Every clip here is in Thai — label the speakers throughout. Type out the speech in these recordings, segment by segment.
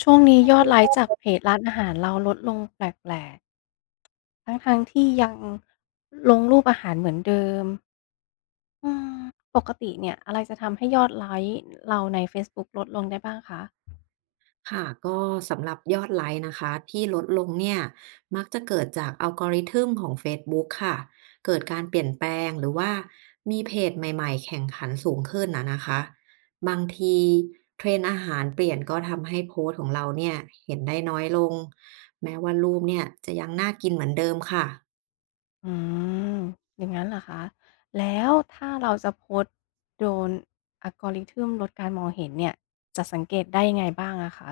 Speaker 1: ช่วงนี้ยอดไลค์จากเพจร้านอาหารเราลดลงแปลกๆทั้งๆทที่ยังลงรูปอาหารเหมือนเดิมอืมปกติเนี่ยอะไรจะทำให้ยอดไลค์เราในเฟซบุ๊กลดลงได้บ้างคะ
Speaker 2: ค่ะก็สำหรับยอดไลก์นะคะที่ลดลงเนี่ยมักจะเกิดจากอัลกอริทึมของเฟซบุ๊กค่ะเกิดการเปลี่ยนแปลงหรือว่ามีเพจใหม่ๆแข่งขันสูงขึ้นนะคะบางทีเทรนด์อาหารเปลี่ยนก็ทำให้โพสต์ของเราเนี่ยเห็นได้น้อยลงแม้ว่ารูปเนี่ยจะยังน่ากินเหมือนเดิมค่ะ
Speaker 1: อืม อย่างนั้นเหรอคะ แล้วถ้าเราจะโพสต์โดน a l g o r i t ึ m ลดการมองเห็นเนี่ยจะสังเกตได้ยังไงบ้างอะคะ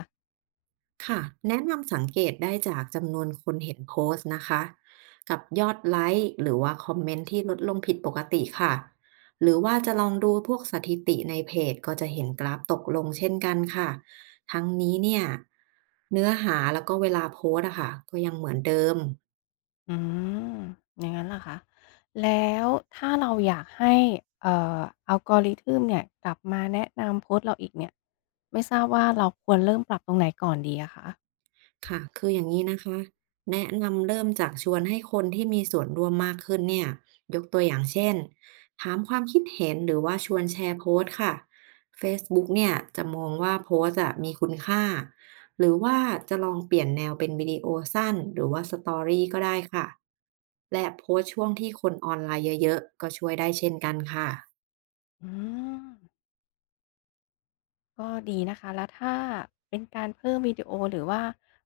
Speaker 2: ค่ะแนะนำสังเกตได้จากจำนวนคนเห็นโพสต์นะคะกับยอดไลค์หรือว่าคอมเมนต์ที่ลดลงผิดปกติค่ะหรือว่าจะลองดูพวกสถิติในเพจก็จะเห็นกราฟตกลงเช่นกันค่ะทั้งนี้เนี่ยเนื้อหาแล้วก็เวลาโพสต์อะค่ะก็ยังเหมือนเดิม
Speaker 1: อืมอย่างนั้นเหรอคะแล้วถ้าเราอยากให้เอ่อ algorithm เนี่ยกลับมาแนะนำโพสต์เราอีกเนี่ยไม่ทราบว่าเราควรเริ่มปรับตรงไหนก่อนดีอะคะ
Speaker 2: ค่ะคืออย่างนี้นะคะแนะนำเริ่มจากชวนให้คนที่มีส่วนร่วมมากขึ้นเนี่ยยกตัวอย่างเช่นถามความคิดเห็นหรือว่าชวนแชร์โพสต์ค่ะ Facebook เนี่ยจะมองว่าโพสต์อะมีคุณค่าหรือว่าจะลองเปลี่ยนแนวเป็นวิดีโอสั้นหรือว่าสตอรี่ก็ได้ค่ะและโพสต์ช่วงที่คนออนไลน์เยอะๆก็ช่วยได้เช่นกันค่ะ
Speaker 1: อืม ก็ดีนะคะ แล้วถ้าเป็นการเพิ่มวิดีโอหรือว่า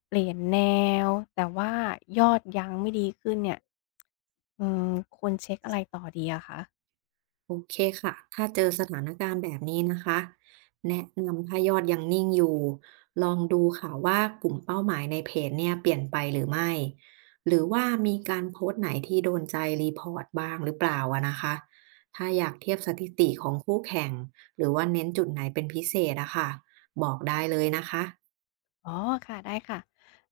Speaker 1: เปลี่ยนแนวแต่ว่ายอดยังไม่ดีขึ้นเนี่ยอืมควรเช็กอะไรต่อดีอะคะ
Speaker 2: โอเคค่ะ ถ้าเจอสถานการณ์แบบนี้นะคะ แนะนำถ้ายอดยังนิ่งอยู่ ลองดูค่ะว่ากลุ่มเป้าหมายในเพจเนี่ยเปลี่ยนไปหรือไม่ หรือว่ามีการโพสต์ไหนที่โดนใจรีพอร์ตบ้างหรือเปล่าอะนะคะ ถ้าอยากเทียบสถิติของคู่แข่ง หรือว่าเน้นจุดไหนเป็นพิเศษอะค่ะบอกได้เลยนะคะ
Speaker 1: อ๋อค่ะได้ค่ะ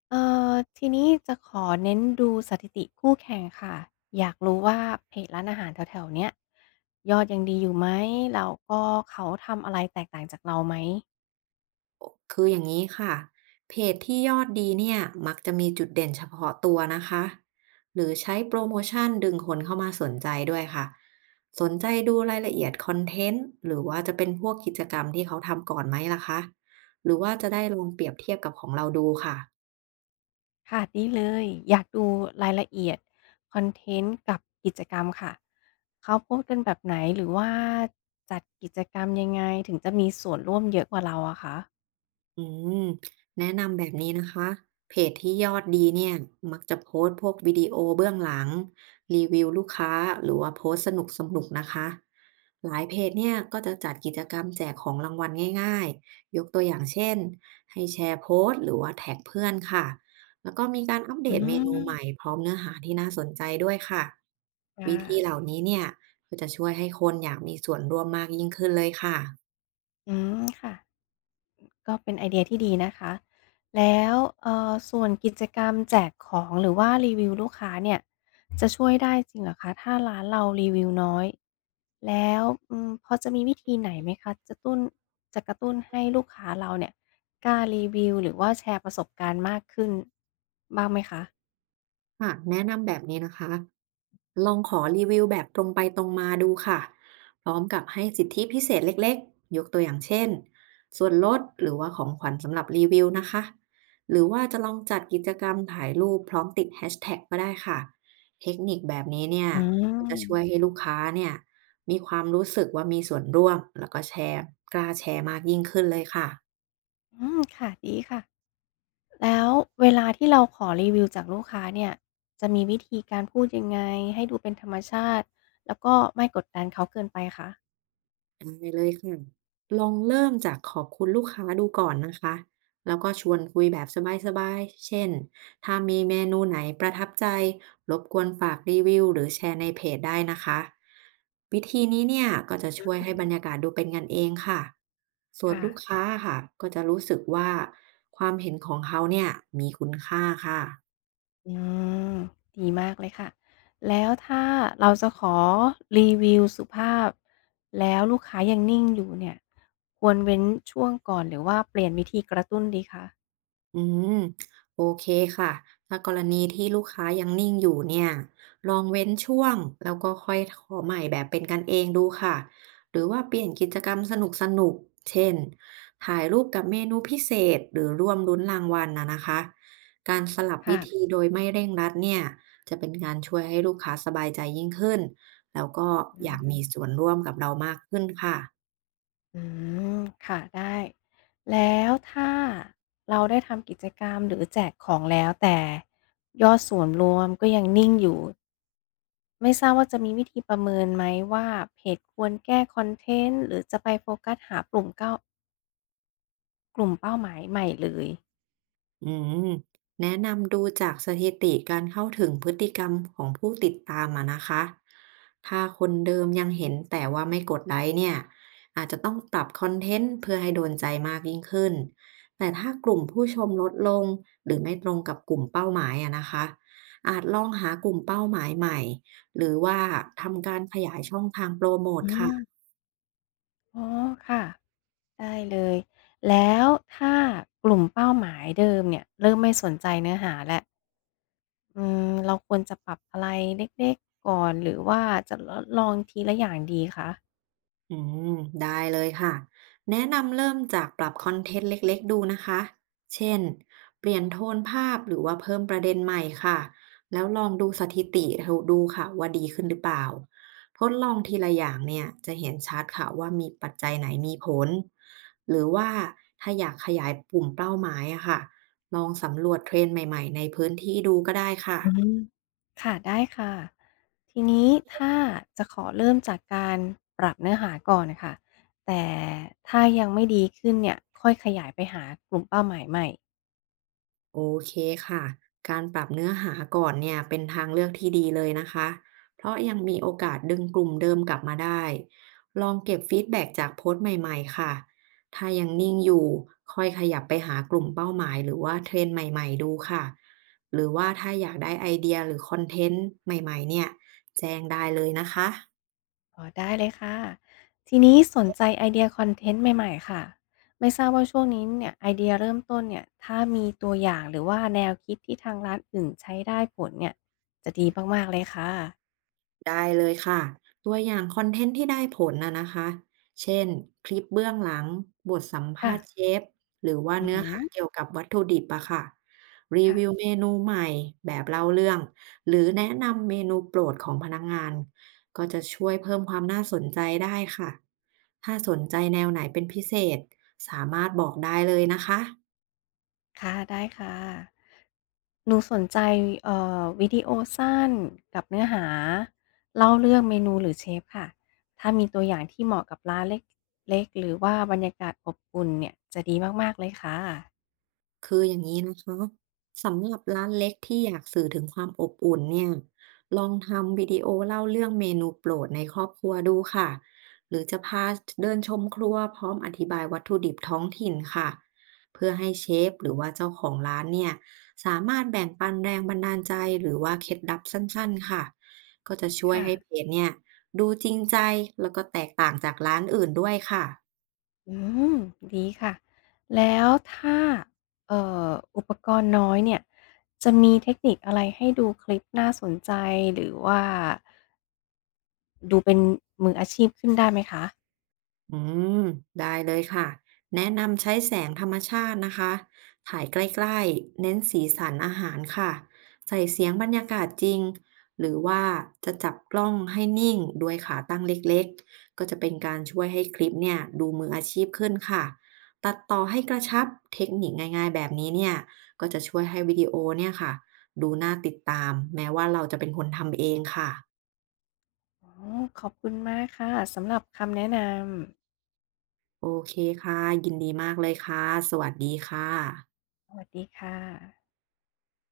Speaker 1: เอ่อทีนี้จะขอเน้นดูสถิติคู่แข่งค่ะอยากรู้ว่าเพจร้านอาหารแถวๆเนี้ยยอดยังดีอยู่ไหมแล้วก็เขาทำอะไรแตกต่างจากเราไหม
Speaker 2: คืออย่างนี้ค่ะเพจที่ยอดดีเนี่ยมักจะมีจุดเด่นเฉพาะตัวนะคะหรือใช้โปรโมชั่นดึงคนเข้ามาสนใจด้วยค่ะสนใจดูรายละเอียดคอนเทนต์หรือว่าจะเป็นพวกกิจกรรมที่เขาทำก่อนไหมล่ะคะหรือว่าจะได้ลองเปรียบเทียบกับของเราดูค่ะ
Speaker 1: ค่ะดีเลยอยากดูรายละเอียดคอนเทนต์กับกิจกรรมค่ะเขาโพสต์กันแบบไหนหรือว่าจัดกิจกรรมยังไงถึงจะมีส่วนร่วมเยอะกว่าเราอะคะ
Speaker 2: อืมแนะนำแบบนี้นะคะเพจที่ยอดดีเนี่ยมักจะโพสต์พวกวิดีโอเบื้องหลังรีวิวลูกค้าหรือว่าโพสต์สนุกสนุกนะคะหลายเพจเนี่ยก็จะจัดกิจกรรมแจกของรางวัลง่ายๆยกตัวอย่างเช่นให้แชร์โพสต์หรือว่าแท็กเพื่อนค่ะแล้วก็มีการอัปเด
Speaker 1: อื
Speaker 2: ตเมนูใหม่
Speaker 1: ม
Speaker 2: พร้อมเนื้อหาที่น่าสนใจด้วยค่ะ
Speaker 1: ค่ะ
Speaker 2: วิธีเหล่านี้เนี่ยก็จะช่วยให้คนอยากมีส่วนร่วมมากยิ่งขึ้นเลยค่ะ
Speaker 1: อืมค่ะ ก็เป็นไอเดียที่ดีนะคะแล้วส่วนกิจกรรมแจกของหรือว่ารีวิวลูกค้าเนี่ยจะช่วยได้จริงเหรอคะถ้าร้านเรารีวิวน้อยแล้วพอจะมีวิธีไหนไหมคะจะกระตุ้นให้ลูกค้าเราเนี่ยกล้ารีวิวหรือว่าแชร์ประสบการณ์มากขึ้นบ้างไหมคะ
Speaker 2: ค่ะแนะนำแบบนี้นะคะ ลองขอรีวิวแบบตรงไปตรงมาดูค่ะพร้อมกับให้สิทธิพิเศษเล็กๆยกตัวอย่างเช่น ส่วนลดหรือว่าของขวัญสำหรับรีวิวนะคะ หรือว่าจะลองจัดกิจกรรมถ่ายรูปพร้อมติดแฮชแท็กก็ได้ค่ะ เทคนิคแบบนี้เนี่ย
Speaker 1: อื
Speaker 2: ก็จะช่วยให้
Speaker 1: ม
Speaker 2: ลูกค้าเนี่ย มีความรู้สึกว่ามีส่วนร่วมแล้วก็แชร์กล้าแชร์มากยิ่งขึ้นเลยค่ะ
Speaker 1: อืมค่ะดีค่ะ แล้วเวลาที่เราขอรีวิวจากลูกค้าเนี่ยจะมีวิธีการพูดยังไงให้ดูเป็นธรรมชาติแล้วก็ไม่กดดันเขาเกินไปคะ
Speaker 2: ได้เลยค่ะลองเริ่มจากขอบคุณลูกค้าดูก่อนนะคะ แล้วก็ชวนคุยแบบสบายๆ เช่น ถ้ามีเมนูไหนประทับใจ รบกวนฝากรีวิวหรือแชร์ในเพจได้นะคะ วิธีนี้เนี่ยก็จะช่วยให้บรรยากาศดูเป็นกันเองค่ะส่วน
Speaker 1: ค่ะ
Speaker 2: ลูกค้าค่ะก็จะรู้สึกว่าความเห็นของเขาเนี่ยมีคุณค่าค่ะ
Speaker 1: อืมดีมากเลยค่ะแล้วถ้าเราจะขอรีวิวสุภาพแล้วลูกค้ายังนิ่งอยู่เนี่ยควรเว้นช่วงก่อนหรือว่าเปลี่ยนวิธีกระตุ้นดีคะ
Speaker 2: อืมโอเคค่ะถ้ากรณีที่ลูกค้ายังนิ่งอยู่เนี่ยลองเว้นช่วงแล้วก็ค่อยขอใหม่แบบเป็นกันเองดูค่ะหรือว่าเปลี่ยนกิจกรรมสนุกสนุกเช่นถ่ายรูปกับเมนูพิเศษหรือร่วมลุ้นรางวัลนะคะการสลับวิ
Speaker 1: ค่ะ
Speaker 2: ธีโดยไม่เร่งรัดเนี่ยจะเป็นการช่วยให้ลูกค้าสบายใจยิ่งขึ้นแล้วก็
Speaker 1: อื
Speaker 2: อยาก
Speaker 1: ม
Speaker 2: มีส่วนร่วมกับเรามากขึ้นค่ะ
Speaker 1: อืม ค่ะได้ แล้วถ้าเราได้ทำกิจกรรมหรือแจกของแล้วแต่ยอดส่วนรวมก็ยังนิ่งอยู่ ไม่ทราบว่าจะมีวิธีประเมินไหมว่าเพจควรแก้คอนเทนต์หรือจะไปโฟกัสหากลุ่มเป้าหมายใหม่เลย
Speaker 2: อืมแนะนำดูจากสถิติการเข้าถึงพฤติกรรมของผู้ติดตามอะนะคะถ้าคนเดิมยังเห็นแต่ว่าไม่กดไลค์เนี่ยอาจจะต้องปรับคอนเทนต์เพื่อให้โดนใจมากยิ่งขึ้น แต่ถ้ากลุ่มผู้ชมลดลงหรือไม่ตรงกับกลุ่มเป้าหมายอะนะคะอาจลองหากลุ่มเป้าหมายใหม่หรือว่าทำการขยายช่องทางโปรโมท
Speaker 1: อื
Speaker 2: ค่ะ
Speaker 1: มอ๋อค่ะได้เลย แล้วถ้ากลุ่มเป้าหมายเดิมเนี่ยเริ่มไม่สนใจเนื้อหาแล้ว เราควรจะปรับอะไรเล็กๆก่อนหรือว่าจะลองทีละอย่างดีคะ
Speaker 2: อืมได้เลยค่ะแนะนำเริ่มจากปรับคอนเทนต์เล็กๆดูนะคะเช่นเปลี่ยนโทนภาพหรือว่าเพิ่มประเด็นใหม่ค่ะแล้วลองดูสถิติดูค่ะว่าดีขึ้นหรือเปล่าทดลองทีละอย่างเนี่ยจะเห็นชัดค่ะว่ามีปัจจัยไหนมีผลหรือว่าถ้าอยากขยายกลุ่มเป้าหมายอะค่ะลองสำรวจเทรนด์ใหม่ๆในพื้นที่ดูก็ได้ค่ะ
Speaker 1: อืมค่ะได้ค่ะทีนี้ถ้าจะขอเริ่มจากการปรับเนื้อหาก่อนค่ะแต่ถ้ายังไม่ดีขึ้นเนี่ยค่อยขยายไปหากลุ่มเป้าหมายใหม่
Speaker 2: โอเคค่ะการปรับเนื้อหาก่อนเนี่ยเป็นทางเลือกที่ดีเลยนะคะเพราะยังมีโอกาสดึงกลุ่มเดิมกลับมาได้ลองเก็บฟีดแบ็กจากโพสต์ใหม่ๆค่ะถ้ายังนิ่งอยู่ค่อยขยับไปหากลุ่มเป้าหมายหรือว่าเทรนด์ใหม่ๆดูค่ะหรือว่าถ้าอยากได้ไอเดียหรือคอนเทนต์ใหม่ๆเนี่ยแจ้งได้เลยนะคะ
Speaker 1: อ๋อได้เลยค่ะทีนี้สนใจไอเดียคอนเทนต์ใหม่ๆค่ะไม่ทราบว่าช่วงนี้เนี่ยไอเดียเริ่มต้นเนี่ยถ้ามีตัวอย่างหรือว่าแนวคิดที่ทางร้านอื่นใช้ได้ผลเนี่ยจะดีมากๆเลยค่ะ
Speaker 2: ได้เลยค่ะตัวอย่างคอนเทนต์ที่ได้ผลนะคะเช่นคลิปเบื้องหลังบทสัม
Speaker 1: ค่ะ
Speaker 2: ภาษณ์เชฟหรือว่า
Speaker 1: อือ
Speaker 2: เนื้อ
Speaker 1: ฮึ
Speaker 2: หาเกี่ยวกับวัตถุดิบอะค่ะรี
Speaker 1: ค่ะ
Speaker 2: วิวเมนูใหม่แบบเล่าเรื่องหรือแนะนำเมนูโปรดของพนักงานก็จะช่วยเพิ่มความน่าสนใจได้ค่ะถ้าสนใจแนวไหนเป็นพิเศษสามารถบอกได้เลยนะคะ
Speaker 1: ค่ะได้ค่ะหนูสนใจวิดีโอสั้นกับเนื้อหาเล่าเรื่องเมนูหรือเชฟค่ะถ้ามีตัวอย่างที่เหมาะกับร้านเล็กๆหรือว่าบรรยากาศอบอุ่นเนี่ยจะดีมากๆเลยค่ะ
Speaker 2: คืออย่างนี้นะคะสำหรับร้านเล็กที่อยากสื่อถึงความอบอุ่นเนี่ยลองทำวิดีโอเล่าเรื่องเมนูโปรดในครอบครัวดูค่ะหรือจะพาเดินชมครัวพร้อมอธิบายวัตถุดิบท้องถิ่นค่ะเพื่อให้เชฟหรือว่าเจ้าของร้านเนี่ยสามารถแบ่งปันแรงบันดาลใจหรือว่าเคล็ดลับสั้นๆค่ะก็จะช่วย
Speaker 1: ค่ะ
Speaker 2: ให้เพจเนี่ยดูจริงใจแล้วก็แตกต่างจากร้านอื่นด้วยค่ะ
Speaker 1: อืมดีค่ะแล้วถ้าเอ่ออุปกรณ์น้อยเนี่ยจะมีเทคนิคอะไรให้ดูคลิปน่าสนใจหรือว่าดูเป็นมืออาชีพขึ้นได้ไหมคะ
Speaker 2: อืมได้เลยค่ะแนะนำใช้แสงธรรมชาตินะคะถ่ายใกล้ๆเน้นสีสันอาหารค่ะใส่เสียงบรรยากาศจริงหรือว่าจะจับกล้องให้นิ่งด้วยขาตั้งเล็กๆก็จะเป็นการช่วยให้คลิปเนี่ยดูมืออาชีพขึ้นค่ะตัดต่อให้กระชับเทคนิคง่ายๆแบบนี้เนี่ยก็จะช่วยให้วิดีโอเนี่ยค่ะดูน่าติดตามแม้ว่าเราจะเป็นคนทำเองค่ะ
Speaker 1: อ๋อขอบคุณมากค่ะสำหรับคำแนะน
Speaker 2: โอเคค่ะยินดีมากเลยค่ะสวัสดีค่ะ
Speaker 1: ำสวัสดีค่ะ